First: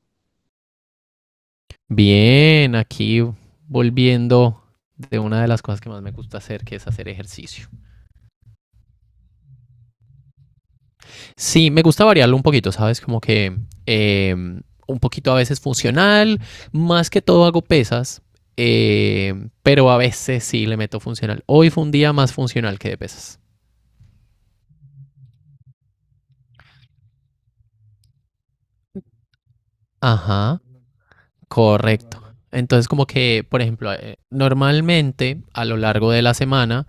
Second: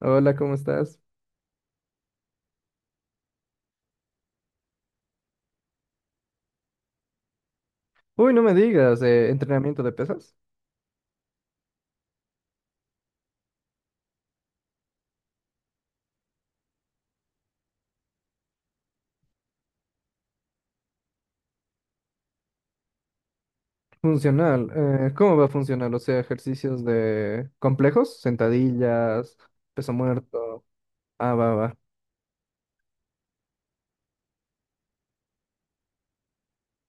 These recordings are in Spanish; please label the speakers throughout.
Speaker 1: Hola, ¿cómo estás?
Speaker 2: Bien, aquí volviendo de una de las cosas que más me gusta hacer, que es hacer ejercicio.
Speaker 1: Uy, no me digas, entrenamiento de pesas.
Speaker 2: Sí, me gusta variarlo un poquito, ¿sabes? Como que un poquito a veces funcional, más que todo hago pesas, eh, pero a veces sí le meto funcional. Hoy fue un día más funcional que de pesas.
Speaker 1: Funcional. ¿Cómo va a funcionar? O sea, ejercicios de complejos, sentadillas, peso
Speaker 2: Ajá,
Speaker 1: muerto. Ah, va, va.
Speaker 2: correcto. Entonces como que, por ejemplo, normalmente a lo largo de la semana,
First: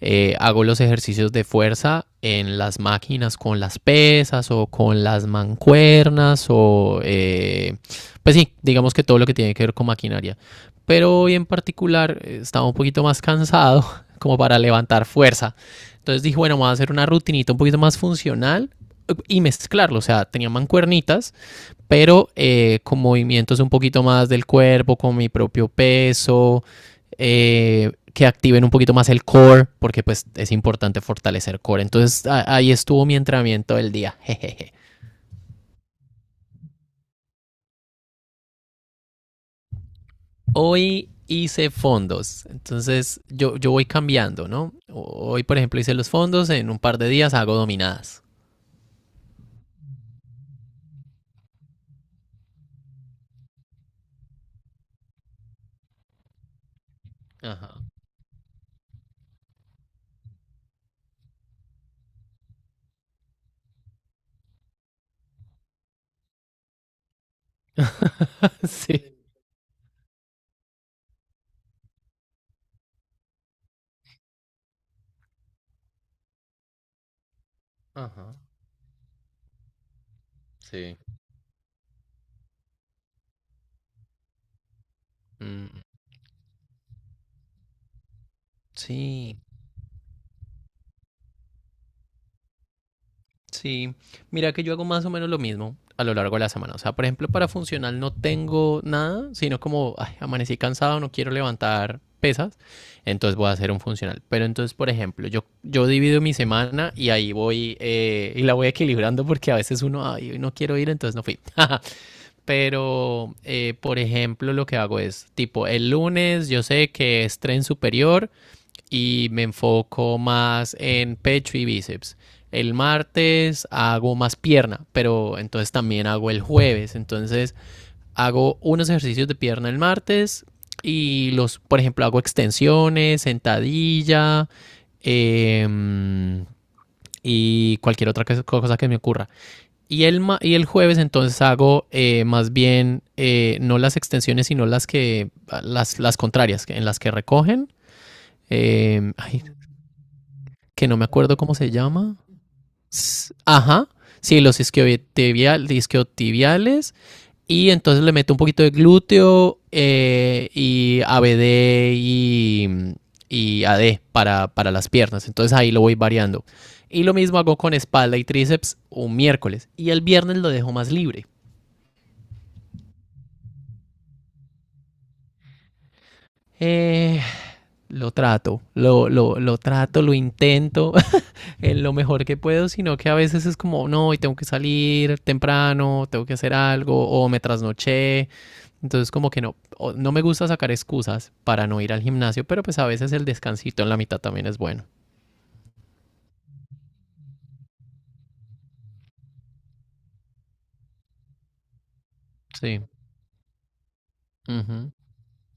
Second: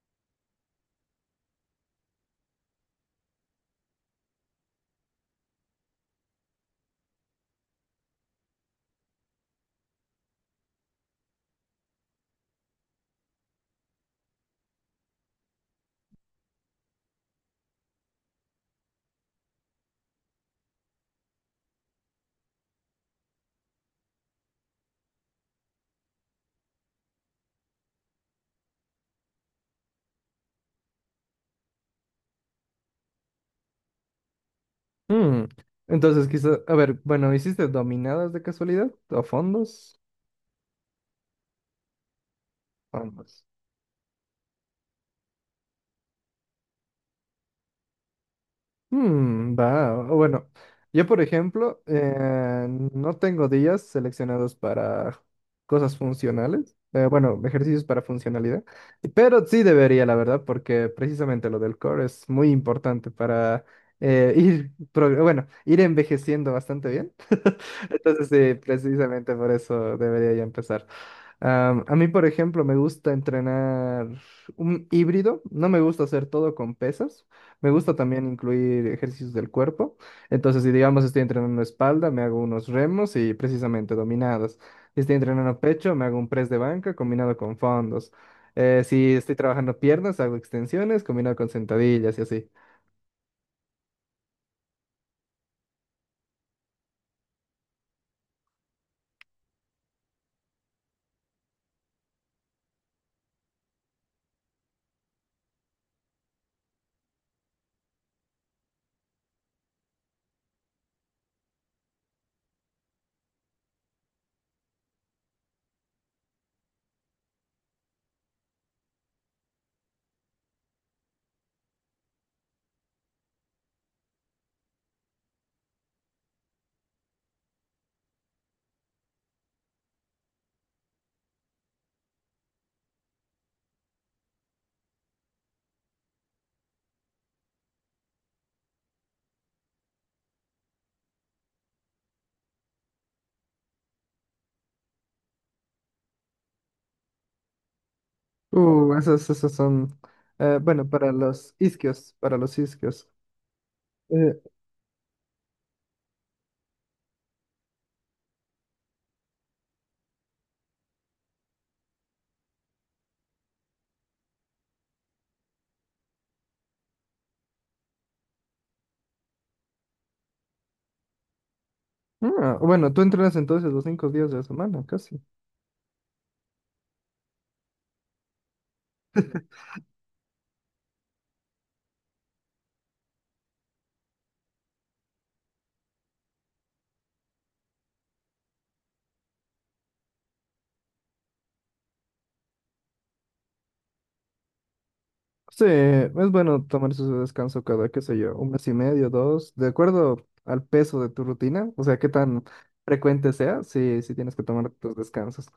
Speaker 2: Hago los ejercicios de fuerza en las máquinas con las pesas o con las mancuernas o pues sí, digamos que todo lo que tiene que ver con maquinaria. Pero hoy en particular estaba un poquito más cansado como para levantar fuerza. Entonces dije, bueno, vamos a hacer una rutinita un poquito más funcional y mezclarlo. O sea, tenía mancuernitas pero con movimientos un poquito más del cuerpo, con mi propio peso, que activen un poquito más el core, porque pues es importante fortalecer core. Entonces ahí estuvo mi entrenamiento del día. Jejeje.
Speaker 1: Mm. Entonces, quizás, a ver, bueno, ¿hiciste dominadas de casualidad? ¿O fondos?
Speaker 2: Hoy hice fondos, entonces
Speaker 1: Fondos.
Speaker 2: yo voy cambiando, ¿no? Hoy, por ejemplo, hice los fondos, en un par de días hago dominadas.
Speaker 1: Mm, va, bueno, yo por ejemplo, no tengo días seleccionados para cosas funcionales, bueno,
Speaker 2: Ajá.
Speaker 1: ejercicios para funcionalidad, pero sí debería, la verdad, porque precisamente lo del core es muy importante para ir envejeciendo bastante bien. Entonces sí,
Speaker 2: Sí.
Speaker 1: precisamente por eso debería ya empezar. A mí, por ejemplo, me gusta entrenar un híbrido. No me gusta hacer todo con pesas. Me gusta también
Speaker 2: Ajá.
Speaker 1: incluir ejercicios del cuerpo. Entonces, si
Speaker 2: Sí.
Speaker 1: digamos estoy entrenando espalda, me hago unos remos y precisamente dominadas. Si estoy entrenando
Speaker 2: Mm,
Speaker 1: pecho, me hago un press de banca combinado con fondos. Si estoy
Speaker 2: sí,
Speaker 1: trabajando piernas, hago extensiones combinado con sentadillas y así.
Speaker 2: sí, mira que yo hago más o menos lo mismo a lo largo de la semana. O sea, por ejemplo, para funcional no tengo nada, sino como ay, amanecí cansado, no quiero levantar pesas, entonces voy a hacer un funcional. Pero entonces, por ejemplo, yo divido mi semana y ahí voy y la voy equilibrando porque a veces uno, ay, hoy no quiero ir, entonces no fui. Pero, por ejemplo, lo que hago es, tipo, el lunes yo sé que es tren superior, y me enfoco más en pecho y bíceps. El martes hago más pierna, pero entonces también hago el jueves. Entonces hago unos ejercicios de pierna el martes y los, por ejemplo, hago extensiones, sentadilla, eh, y cualquier otra cosa que me ocurra. Y el jueves entonces hago más bien, no las extensiones, sino las que las contrarias, en las que recogen.
Speaker 1: Uh, esos,
Speaker 2: Ay,
Speaker 1: esos son, bueno,
Speaker 2: que no me
Speaker 1: para
Speaker 2: acuerdo
Speaker 1: los
Speaker 2: cómo se
Speaker 1: isquios,
Speaker 2: llama.
Speaker 1: para los isquios.
Speaker 2: Ajá.
Speaker 1: Eh,
Speaker 2: Sí, los isquiotibiales. Y entonces le meto un poquito de glúteo, y ABD y AD para las piernas. Entonces ahí lo voy variando. Y lo mismo hago con espalda y tríceps un miércoles. Y el viernes lo dejo más libre.
Speaker 1: bueno, tú entrenas entonces los 5 días de la semana, casi.
Speaker 2: Eh, lo trato, lo intento en lo mejor que puedo, sino que a veces es como, no, hoy tengo que salir temprano, tengo que hacer algo, o me trasnoché. Entonces, como que no, no me gusta sacar excusas para no ir al gimnasio, pero pues a veces el descansito en la mitad también es bueno.
Speaker 1: Sí, es bueno tomar su descanso cada, qué sé yo, un mes y medio, dos, de acuerdo al peso de tu rutina, o sea, qué tan
Speaker 2: Sí.
Speaker 1: frecuente sea, sí, sí tienes que tomar
Speaker 2: Ujú.
Speaker 1: tus descansos.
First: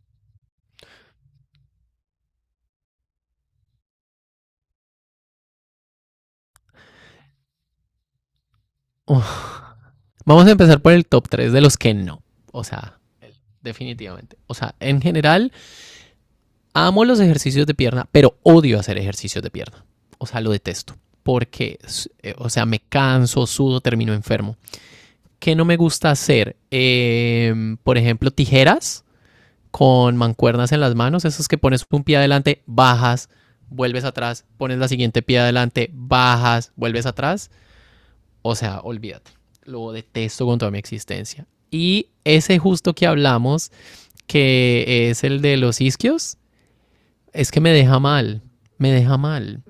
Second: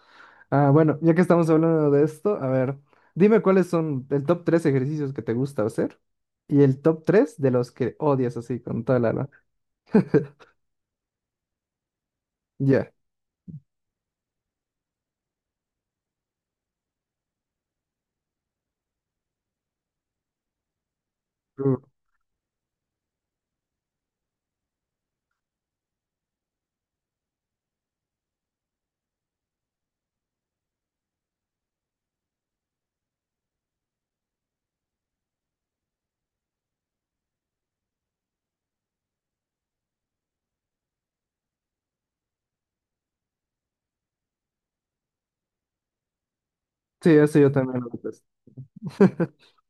Speaker 1: Ah, bueno, ya que estamos hablando de esto, a ver, dime cuáles son el top tres ejercicios que te gusta hacer y el top tres de los que odias así con toda la alma.
Speaker 2: Uf. Vamos a empezar por el top 3 de los que no. O
Speaker 1: Ya.
Speaker 2: sea, definitivamente. O sea, en general, amo los ejercicios de pierna, pero odio hacer ejercicios de pierna. O sea, lo detesto.
Speaker 1: Uh,
Speaker 2: Porque, o sea, me canso, sudo, termino enfermo. Que no me gusta hacer? Por ejemplo, tijeras con mancuernas en las manos, esos que pones un pie adelante, bajas, vuelves atrás, pones la siguiente pie adelante, bajas, vuelves atrás. O sea, olvídate. Lo detesto con toda mi existencia. Y ese justo que hablamos, que es el de los isquios,
Speaker 1: Sí, eso yo
Speaker 2: es que me
Speaker 1: también lo
Speaker 2: deja
Speaker 1: detesto.
Speaker 2: mal, me deja mal.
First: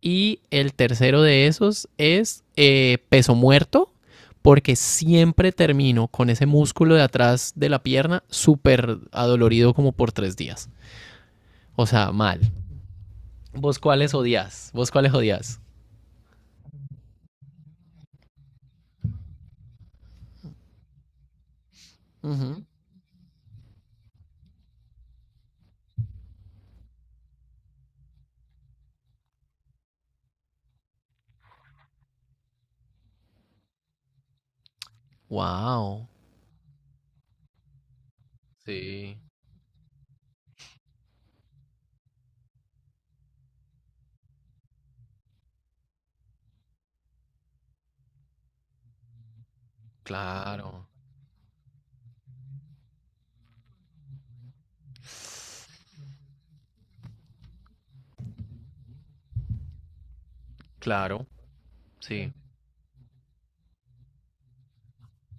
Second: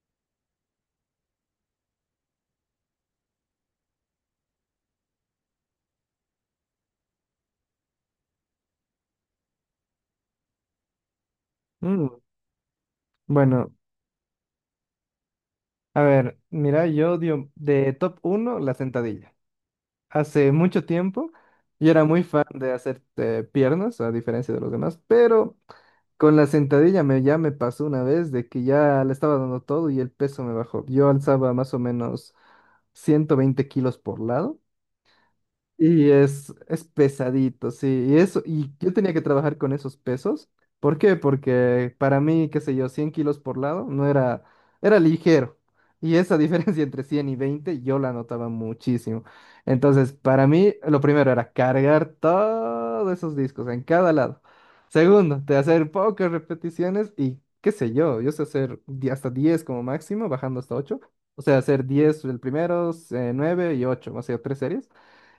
Speaker 2: Y el tercero de esos es peso muerto, porque siempre termino con ese músculo de atrás de la pierna súper adolorido como por 3 días. O sea,
Speaker 1: Mm,
Speaker 2: mal.
Speaker 1: Bueno,
Speaker 2: ¿Vos cuáles odias? ¿Vos cuáles odias?
Speaker 1: a ver, mira, yo odio de top uno la sentadilla. Hace mucho tiempo y era muy fan
Speaker 2: Ujú.
Speaker 1: de hacer piernas, a diferencia de los demás, pero con la sentadilla ya me pasó una vez de que ya le estaba dando todo y el peso me bajó. Yo alzaba más o menos 120 kilos por lado.
Speaker 2: Wow.
Speaker 1: Y es pesadito, sí. Y eso, y yo tenía
Speaker 2: Sí,
Speaker 1: que trabajar con esos pesos. ¿Por qué? Porque para mí, qué sé yo, 100 kilos por lado no era, era ligero. Y esa diferencia entre 100 y 20 yo la notaba muchísimo. Entonces, para mí,
Speaker 2: claro,
Speaker 1: lo primero era cargar todos esos discos en cada lado. Segundo, de hacer pocas repeticiones y qué sé yo, yo sé hacer hasta 10 como máximo, bajando hasta ocho.
Speaker 2: claro,
Speaker 1: O sea, hacer 10
Speaker 2: sí.
Speaker 1: el primero, 9 y ocho, o sea, tres series.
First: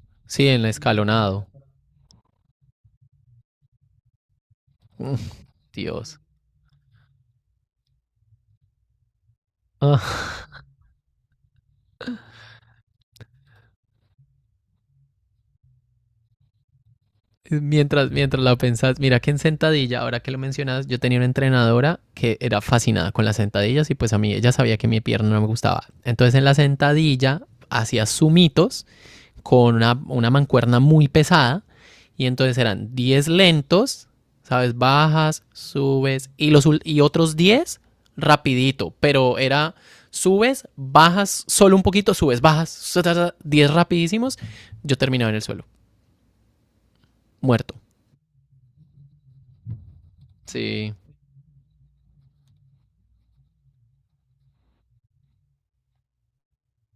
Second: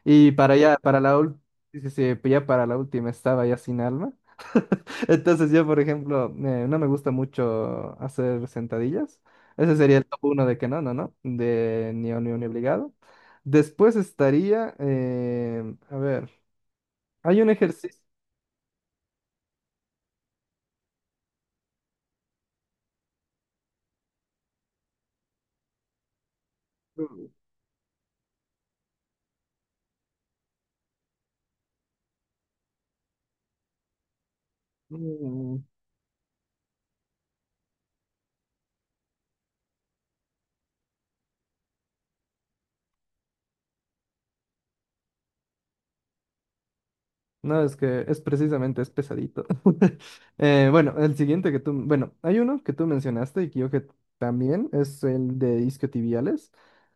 Speaker 1: Y
Speaker 2: Sí,
Speaker 1: para
Speaker 2: en el
Speaker 1: ya, para la última,
Speaker 2: escalonado.
Speaker 1: ya para la última estaba ya sin alma.
Speaker 2: Mm,
Speaker 1: Entonces yo, por
Speaker 2: Dios.
Speaker 1: ejemplo, no me gusta mucho hacer sentadillas. Ese sería el top uno de que no, no, no, de ni obligado. Después estaría, a ver, hay un ejercicio.
Speaker 2: Mientras la pensás, mira que en sentadilla, ahora que lo mencionas, yo tenía una entrenadora que era fascinada con las sentadillas y pues a mí ella sabía que mi pierna no me gustaba. Entonces en la sentadilla hacía sumitos con una mancuerna muy pesada y entonces eran 10 lentos, ¿sabes? Bajas,
Speaker 1: mm,
Speaker 2: subes y, los, y otros 10 rapidito, pero era subes, bajas solo un poquito, subes, bajas, 10 rapidísimos, yo terminaba en el suelo,
Speaker 1: No,
Speaker 2: muerto.
Speaker 1: es que es precisamente, es pesadito. Bueno,
Speaker 2: Sí,
Speaker 1: el siguiente que tú, bueno, hay uno que tú mencionaste y que yo que también es el de isquiotibiales,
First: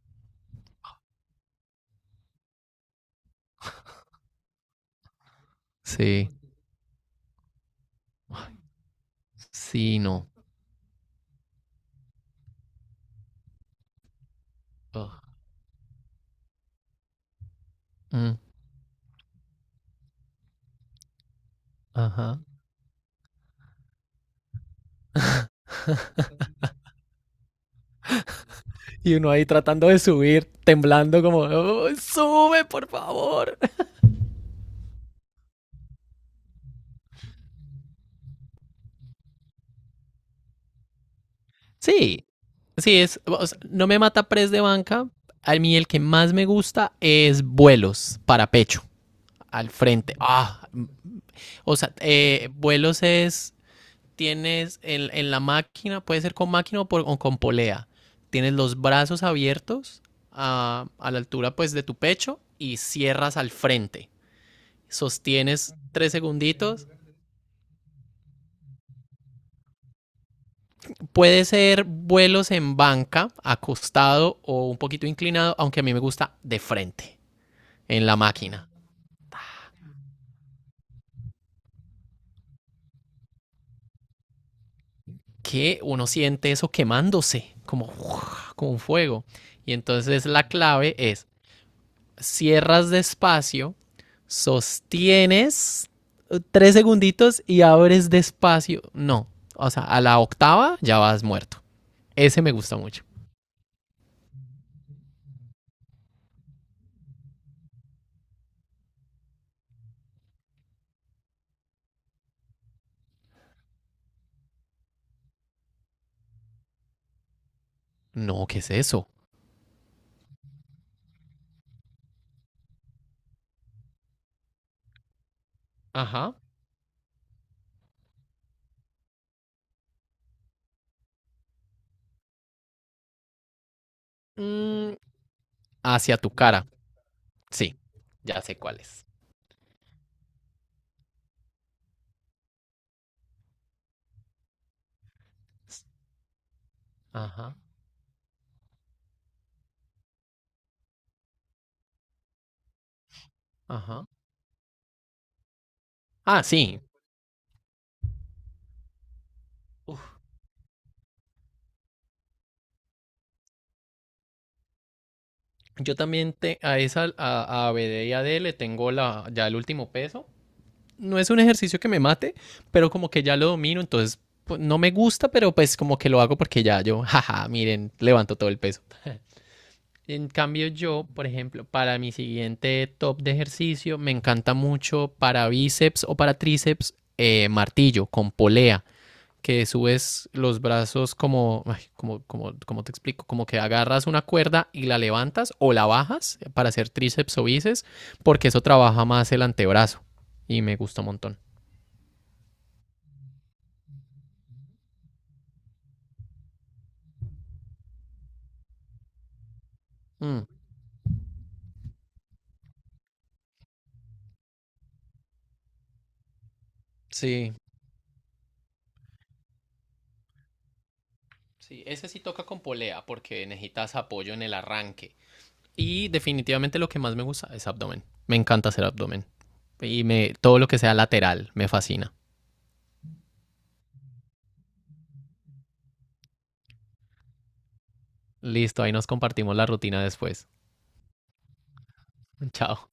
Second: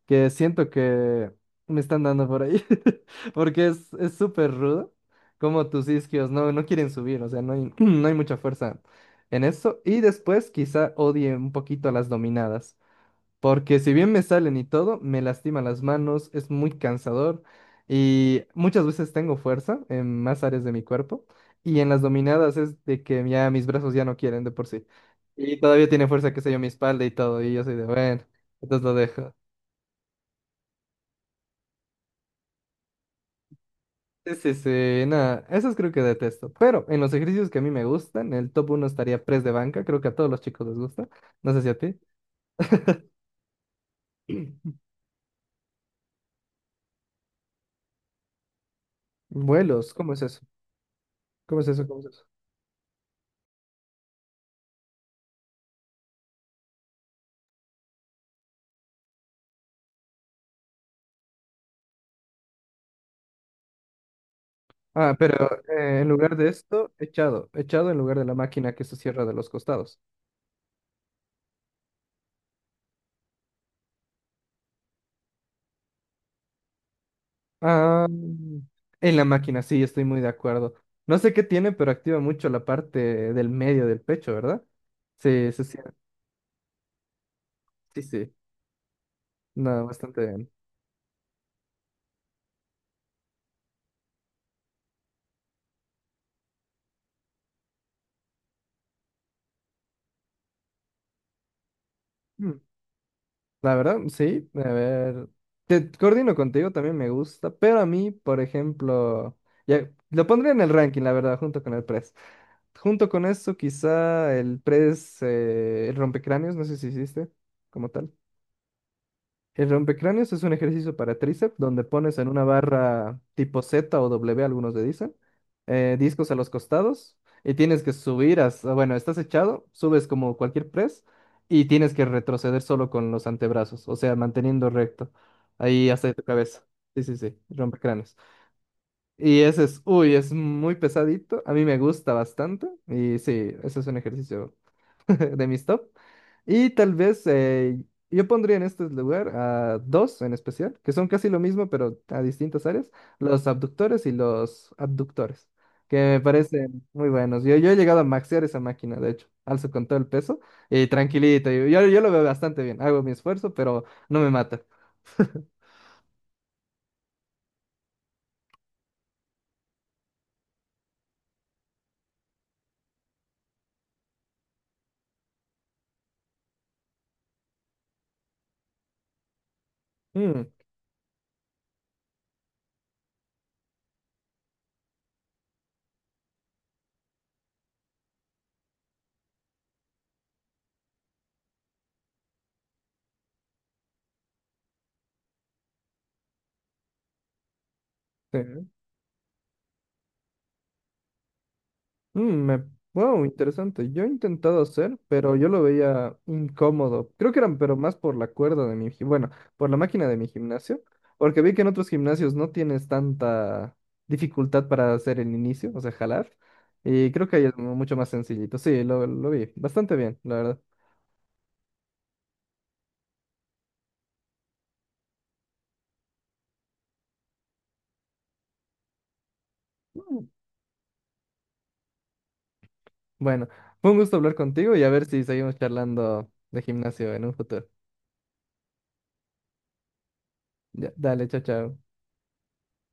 Speaker 1: que siento que me están dando por ahí, porque es súper rudo, como tus isquios
Speaker 2: sí,
Speaker 1: no, no quieren subir, o sea, no hay, no hay mucha fuerza en eso. Y
Speaker 2: sí, no.
Speaker 1: después quizá odie un poquito a las dominadas. Porque si bien me salen y todo,
Speaker 2: Ugh.
Speaker 1: me lastima las manos, es muy cansador
Speaker 2: Mm,
Speaker 1: y muchas veces tengo fuerza en más áreas de mi cuerpo y en las
Speaker 2: ajá.
Speaker 1: dominadas es de que ya mis brazos ya no quieren de por sí. Y todavía tiene fuerza, qué sé yo, mi espalda y todo, y yo soy de, bueno, entonces lo
Speaker 2: Y uno
Speaker 1: dejo.
Speaker 2: ahí tratando de subir, temblando como, "Oh, sube, por favor."
Speaker 1: Sí, sí, sí, nada, esos creo que detesto. Pero en los ejercicios que a mí me gustan, el top uno estaría press de banca, creo que a todos los chicos les gusta. No sé si a ti.
Speaker 2: Sí, sí, es, o sea, no me mata press de banca. A mí el que más me gusta es vuelos para pecho, al
Speaker 1: Vuelos, ¿cómo
Speaker 2: frente.
Speaker 1: es eso?
Speaker 2: Ah, mm,
Speaker 1: ¿Cómo es
Speaker 2: o
Speaker 1: eso?
Speaker 2: sea,
Speaker 1: ¿Cómo es eso?
Speaker 2: vuelos es, tienes en, la máquina, puede ser con máquina o, o con polea. Tienes los brazos abiertos a la altura pues de tu pecho y cierras al frente.
Speaker 1: Ah, pero
Speaker 2: Sostienes
Speaker 1: en
Speaker 2: tres
Speaker 1: lugar de
Speaker 2: segunditos.
Speaker 1: esto, echado, echado en lugar de la máquina que se cierra de los costados.
Speaker 2: Puede ser vuelos en banca, acostado o un poquito inclinado, aunque a mí me gusta de frente, en
Speaker 1: Ah,
Speaker 2: la máquina.
Speaker 1: en la máquina, sí, estoy muy de acuerdo. No sé qué tiene, pero activa mucho la parte del medio del pecho, ¿verdad? Sí, sí, sí,
Speaker 2: Que uno siente eso quemándose, como,
Speaker 1: sí, sí.
Speaker 2: uff, como un fuego. Y
Speaker 1: No, bastante
Speaker 2: entonces la
Speaker 1: bien.
Speaker 2: clave es, cierras despacio, sostienes 3 segunditos y abres despacio. No, o sea, a la octava ya vas muerto. Ese me
Speaker 1: Mm,
Speaker 2: gusta mucho.
Speaker 1: La verdad, sí, a ver, te coordino contigo, también me gusta, pero a mí, por ejemplo, ya, lo pondría en el ranking, la verdad, junto con el press. Junto con eso quizá el press, el rompecráneos, no sé si hiciste como tal.
Speaker 2: No, ¿qué es eso?
Speaker 1: El rompecráneos es un ejercicio para tríceps donde pones en una barra tipo Z o W, algunos le dicen, discos
Speaker 2: Ajá.
Speaker 1: a los costados y tienes que subir hasta, bueno, estás echado, subes como cualquier press y tienes que retroceder solo con los antebrazos, o sea, manteniendo
Speaker 2: Mm,
Speaker 1: recto ahí hasta
Speaker 2: hacia
Speaker 1: tu
Speaker 2: tu
Speaker 1: cabeza.
Speaker 2: cara.
Speaker 1: Sí, sí, sí,
Speaker 2: Sí,
Speaker 1: rompecráneos.
Speaker 2: ya sé cuál es.
Speaker 1: Y ese es, uy, es muy pesadito, a mí me gusta bastante y sí, ese es un ejercicio de mis top. Y tal vez
Speaker 2: Ajá,
Speaker 1: yo pondría en este lugar a dos en especial, que son casi lo mismo, pero a distintas áreas, los abductores
Speaker 2: ajá.
Speaker 1: y los abductores, que me
Speaker 2: Ah, sí.
Speaker 1: parecen muy buenos. Yo he llegado a maxear esa máquina, de hecho, alzo con todo el peso y tranquilito, yo lo veo bastante bien, hago mi esfuerzo, pero no me mata.
Speaker 2: Yo también te, a esa, a BD y AD le tengo la, ya el último peso. No es un ejercicio que me mate, pero como que ya lo domino, entonces pues, no me gusta, pero pues como que lo hago porque ya yo, jaja, miren, levanto todo el peso. En
Speaker 1: Mm,
Speaker 2: cambio, yo, por ejemplo, para mi siguiente top de ejercicio, me encanta mucho para bíceps o para tríceps, martillo con polea, que subes los brazos como, ay, como, te explico, como que agarras una cuerda y la levantas o la bajas para hacer tríceps o bíceps,
Speaker 1: sí.
Speaker 2: porque eso trabaja más el antebrazo y me gusta un montón.
Speaker 1: Mm, me- Wow, interesante. Yo he intentado hacer, pero yo lo veía incómodo. Creo que eran, pero más por la cuerda de mi, bueno, por la máquina de mi
Speaker 2: Mm,
Speaker 1: gimnasio, porque vi que en otros gimnasios no tienes tanta dificultad para hacer el inicio, o sea, jalar. Y creo que ahí
Speaker 2: sí,
Speaker 1: es mucho más sencillito. Sí, lo vi bastante bien, la verdad.
Speaker 2: sí, ese sí toca con polea porque necesitas apoyo en el arranque. Y definitivamente lo que más me gusta es abdomen. Me encanta hacer abdomen. Y
Speaker 1: Mm.
Speaker 2: me, todo lo que sea lateral me fascina.
Speaker 1: Bueno, fue un gusto hablar contigo y a ver si seguimos charlando de gimnasio en un futuro.
Speaker 2: Listo, ahí nos compartimos la rutina después.
Speaker 1: Ya, dale, chao, chao.
Speaker 2: Chao.